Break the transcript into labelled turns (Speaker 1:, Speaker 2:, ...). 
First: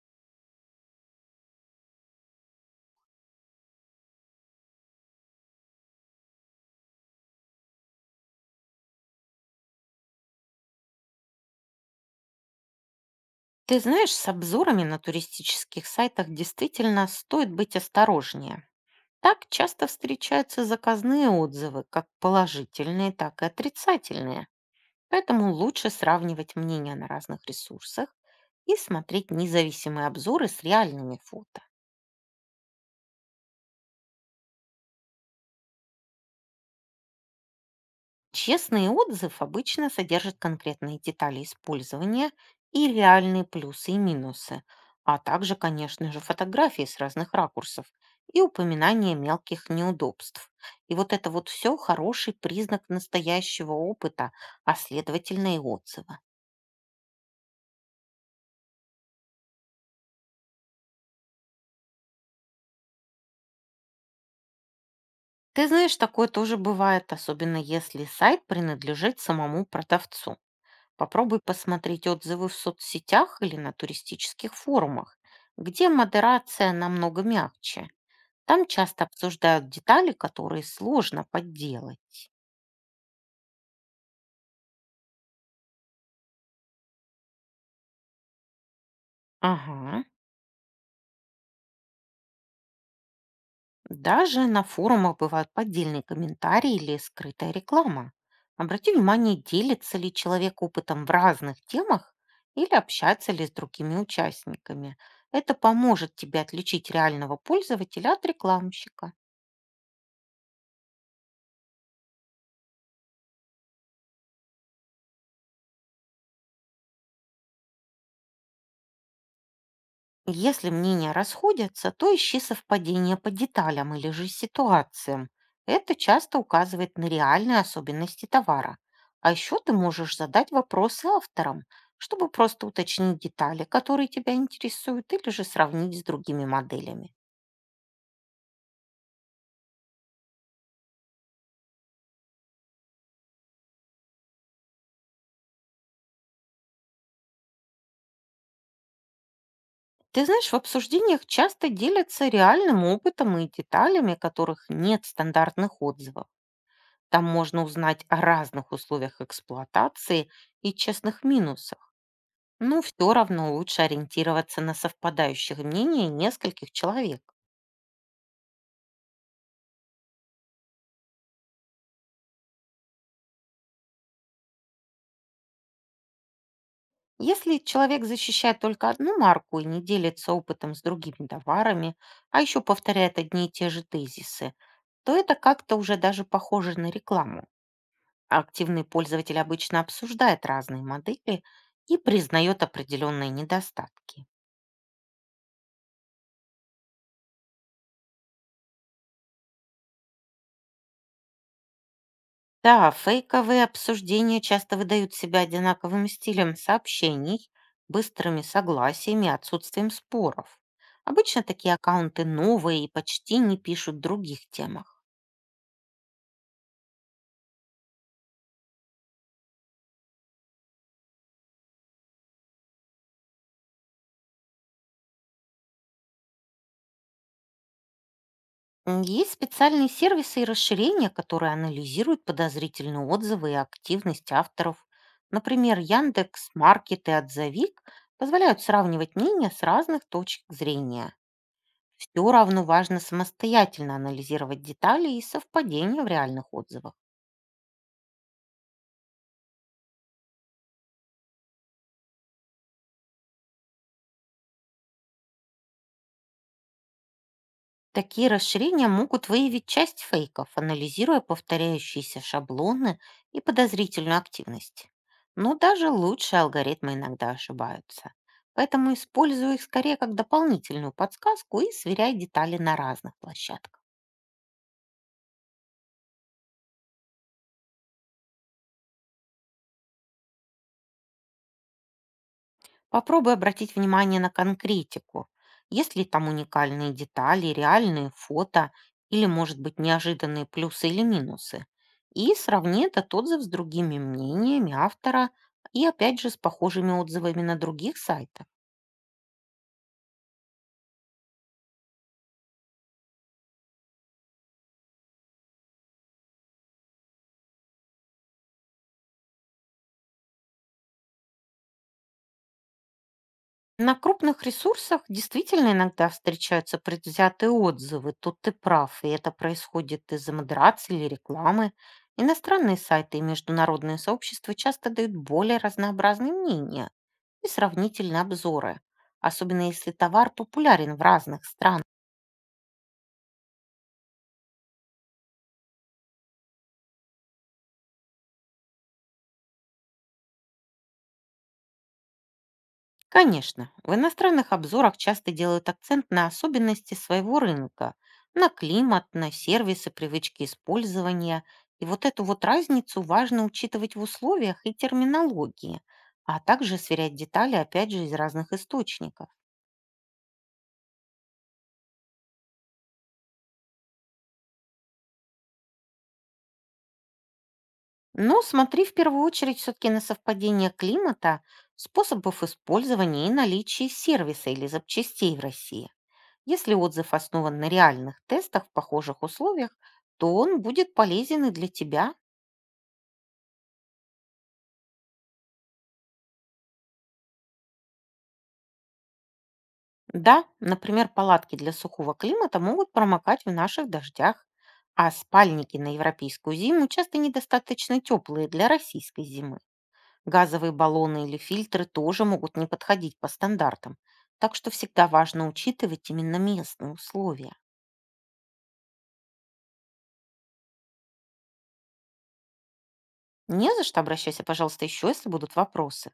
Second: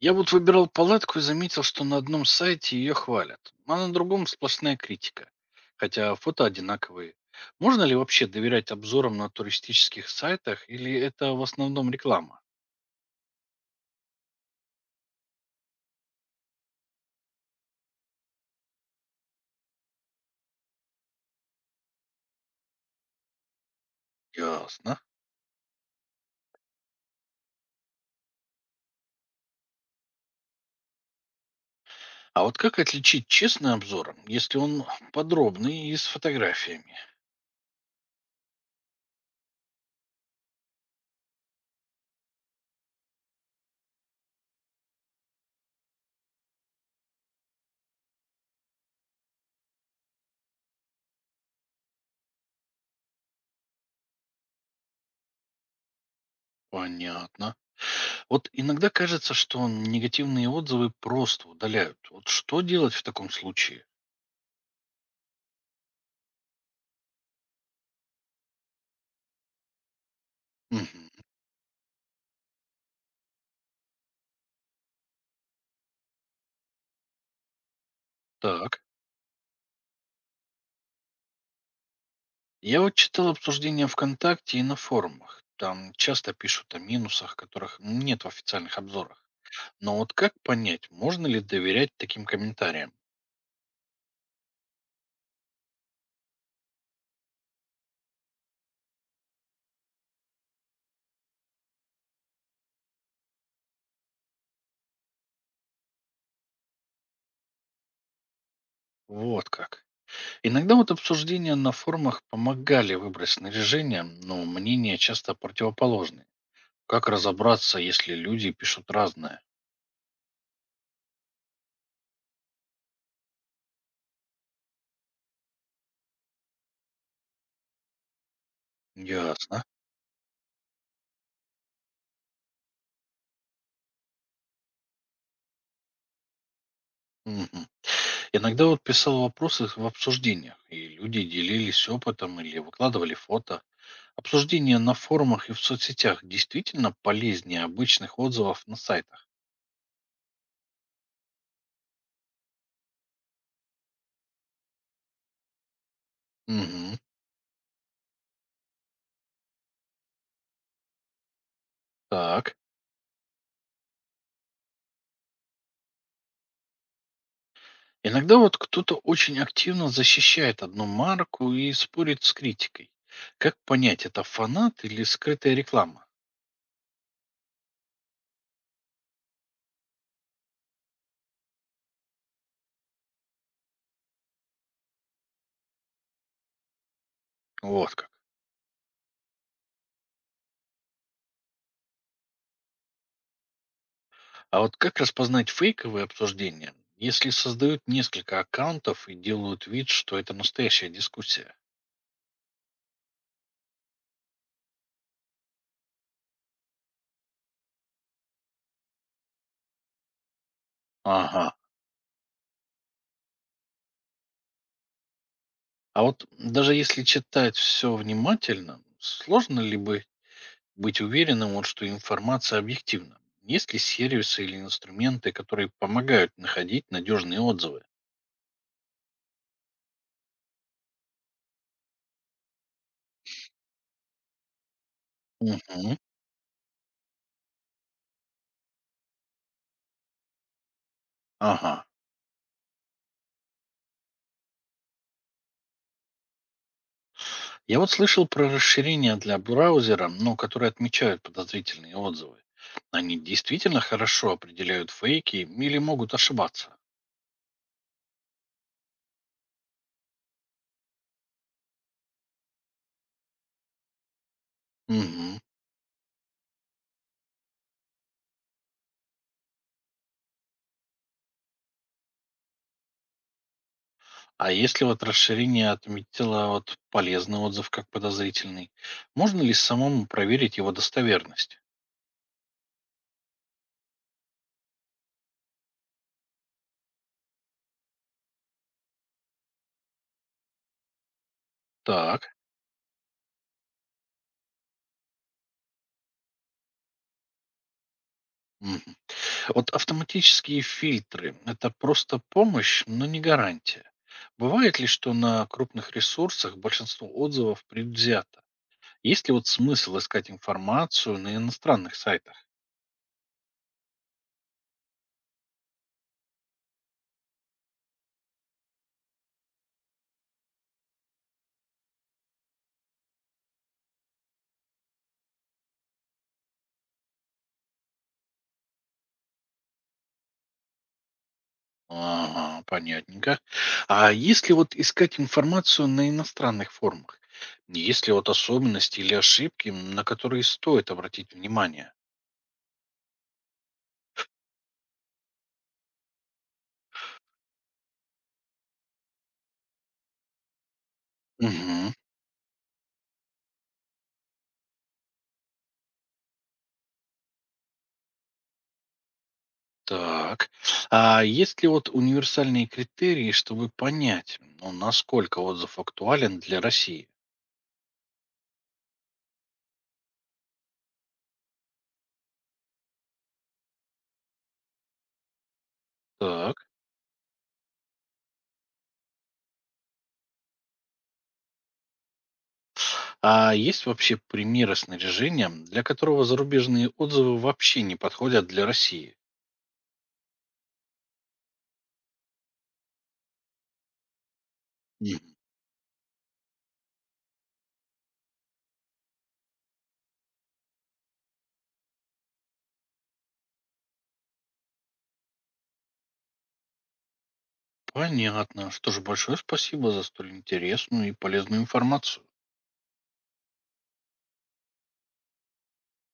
Speaker 1: Я вот выбирал палатку и заметил, что на одном сайте ее хвалят, а на другом сплошная критика. Хотя фото одинаковые. Можно ли вообще доверять обзорам на туристических сайтах или это в основном реклама?
Speaker 2: Ты знаешь, с обзорами на туристических сайтах действительно стоит быть осторожнее. Так часто встречаются заказные отзывы, как положительные, так и отрицательные.
Speaker 1: Ясно.
Speaker 2: Поэтому лучше сравнивать мнения на разных ресурсах и смотреть независимые обзоры с реальными фото.
Speaker 1: А вот как отличить честный обзор, если он подробный и с фотографиями?
Speaker 2: Честный отзыв обычно содержит конкретные детали использования и реальные плюсы и минусы, а также, конечно же, фотографии с разных ракурсов и упоминание мелких неудобств. И вот это вот все хороший признак настоящего опыта, а следовательно и отзыва.
Speaker 1: Понятно. Вот иногда кажется, что негативные отзывы просто удаляют. Вот что делать в таком случае?
Speaker 2: Ты знаешь, такое тоже бывает, особенно если сайт принадлежит самому продавцу.
Speaker 1: Мгм.
Speaker 2: Попробуй посмотреть отзывы в соцсетях или на туристических форумах, где модерация намного мягче. Там
Speaker 1: Так.
Speaker 2: часто обсуждают детали, которые сложно подделать.
Speaker 1: Я вот читал обсуждения ВКонтакте и на форумах. Там часто пишут о минусах, которых нет в официальных обзорах. Но
Speaker 2: Ага.
Speaker 1: вот как понять, можно ли доверять таким комментариям?
Speaker 2: Даже на форумах бывают поддельные комментарии или скрытая реклама. Обрати внимание, делится ли человек опытом в разных темах или общается ли с другими участниками. Это поможет тебе отличить реального пользователя от рекламщика.
Speaker 1: Вот как. Иногда вот обсуждения на форумах помогали выбрать снаряжение, но мнения часто противоположные. Как разобраться, если люди пишут разное?
Speaker 2: Если мнения расходятся, то ищи совпадения по деталям или же ситуациям. Это часто указывает на реальные особенности товара. А еще
Speaker 1: Ясно.
Speaker 2: ты можешь задать вопросы авторам, чтобы просто уточнить детали, которые тебя интересуют, или же сравнить с другими моделями.
Speaker 1: Мгм. Иногда вот писал вопросы в обсуждениях, и люди делились опытом или выкладывали фото. Обсуждения на форумах и в соцсетях действительно полезнее обычных отзывов на сайтах.
Speaker 2: Ты знаешь, в обсуждениях часто делятся реальным опытом и деталями, которых нет в стандартных отзывах.
Speaker 1: Мгм.
Speaker 2: Там можно узнать о разных условиях эксплуатации и честных минусах.
Speaker 1: Так.
Speaker 2: Ну, все равно лучше ориентироваться на совпадающих мнений нескольких человек.
Speaker 1: Иногда вот кто-то очень активно защищает одну марку и спорит с критикой. Как понять, это фанат или скрытая реклама?
Speaker 2: Если человек защищает только одну марку и не делится опытом с другими товарами, а еще повторяет одни и те же тезисы, то это как-то уже даже похоже на рекламу.
Speaker 1: Вот как.
Speaker 2: А активный пользователь обычно обсуждает разные модели и признает определенные недостатки.
Speaker 1: А вот как распознать фейковые обсуждения, если создают несколько аккаунтов и делают вид, что это настоящая дискуссия?
Speaker 2: Да, фейковые обсуждения часто выдают себя одинаковым стилем сообщений, быстрыми согласиями и отсутствием споров. Обычно
Speaker 1: Ага.
Speaker 2: такие аккаунты новые и почти не пишут в других темах.
Speaker 1: А вот даже если читать все внимательно, сложно ли бы Быть уверенным, вот, что информация объективна. Есть ли сервисы или инструменты, которые помогают находить надежные отзывы?
Speaker 2: Есть специальные сервисы и расширения, которые анализируют подозрительные отзывы и активность авторов. Например,
Speaker 1: Мгм.
Speaker 2: Яндекс, Маркет и Отзовик позволяют сравнивать мнения с разных точек зрения.
Speaker 1: Ага.
Speaker 2: Все равно важно самостоятельно анализировать детали и совпадения в реальных отзывах.
Speaker 1: Я вот слышал про расширения для браузера, но которые отмечают подозрительные отзывы. Они действительно хорошо определяют фейки или могут ошибаться.
Speaker 2: Такие расширения могут выявить часть фейков, анализируя повторяющиеся шаблоны и подозрительную активность.
Speaker 1: Мгм.
Speaker 2: Но даже лучшие алгоритмы иногда ошибаются. Поэтому использую их скорее как дополнительную подсказку и сверяй детали на разных площадках.
Speaker 1: А если вот расширение отметило вот полезный отзыв как подозрительный, можно ли самому проверить его достоверность?
Speaker 2: Попробуй обратить внимание на конкретику. Есть ли там уникальные детали, реальные фото или, может быть, неожиданные плюсы или минусы?
Speaker 1: Так.
Speaker 2: И сравни этот отзыв с другими мнениями автора и, опять же, с похожими отзывами на других сайтах.
Speaker 1: Мгм. Вот автоматические фильтры– это просто помощь, но не гарантия. Бывает ли, что на крупных ресурсах большинство отзывов предвзято? Есть ли вот смысл искать информацию на иностранных сайтах?
Speaker 2: На крупных ресурсах действительно иногда встречаются предвзятые отзывы, тут ты прав, и это происходит из-за модерации или рекламы. Иностранные сайты и международные сообщества часто дают более разнообразные мнения и сравнительные обзоры, особенно если товар популярен в разных странах.
Speaker 1: Ага, понятненько. А если вот искать информацию на иностранных форумах? Есть ли вот особенности или ошибки, на которые стоит обратить внимание?
Speaker 2: Конечно, в иностранных обзорах часто делают акцент на особенности своего рынка, на климат, на сервисы, привычки использования. И
Speaker 1: Угу.
Speaker 2: вот эту вот разницу важно учитывать в условиях и терминологии, а также сверять детали, опять же, из разных источников.
Speaker 1: Так. А есть ли вот универсальные критерии, чтобы понять, ну, насколько отзыв актуален для России?
Speaker 2: Но смотри в первую очередь все-таки на совпадение климата, способов использования и наличие сервиса или запчастей в России.
Speaker 1: Так.
Speaker 2: Если отзыв основан на реальных тестах в похожих условиях, то он будет полезен и для тебя.
Speaker 1: А есть вообще примеры снаряжения, для которого зарубежные отзывы вообще не подходят для России?
Speaker 2: Да, например, палатки для сухого климата могут промокать в наших дождях, а
Speaker 1: Мгм.
Speaker 2: спальники на европейскую зиму часто недостаточно теплые для российской зимы. Газовые баллоны или фильтры тоже могут не подходить по стандартам, так что всегда важно учитывать именно местные условия.
Speaker 1: Понятно. Что ж, большое спасибо за столь интересную и полезную информацию.
Speaker 2: Не за что, обращайся, пожалуйста, еще, если будут вопросы.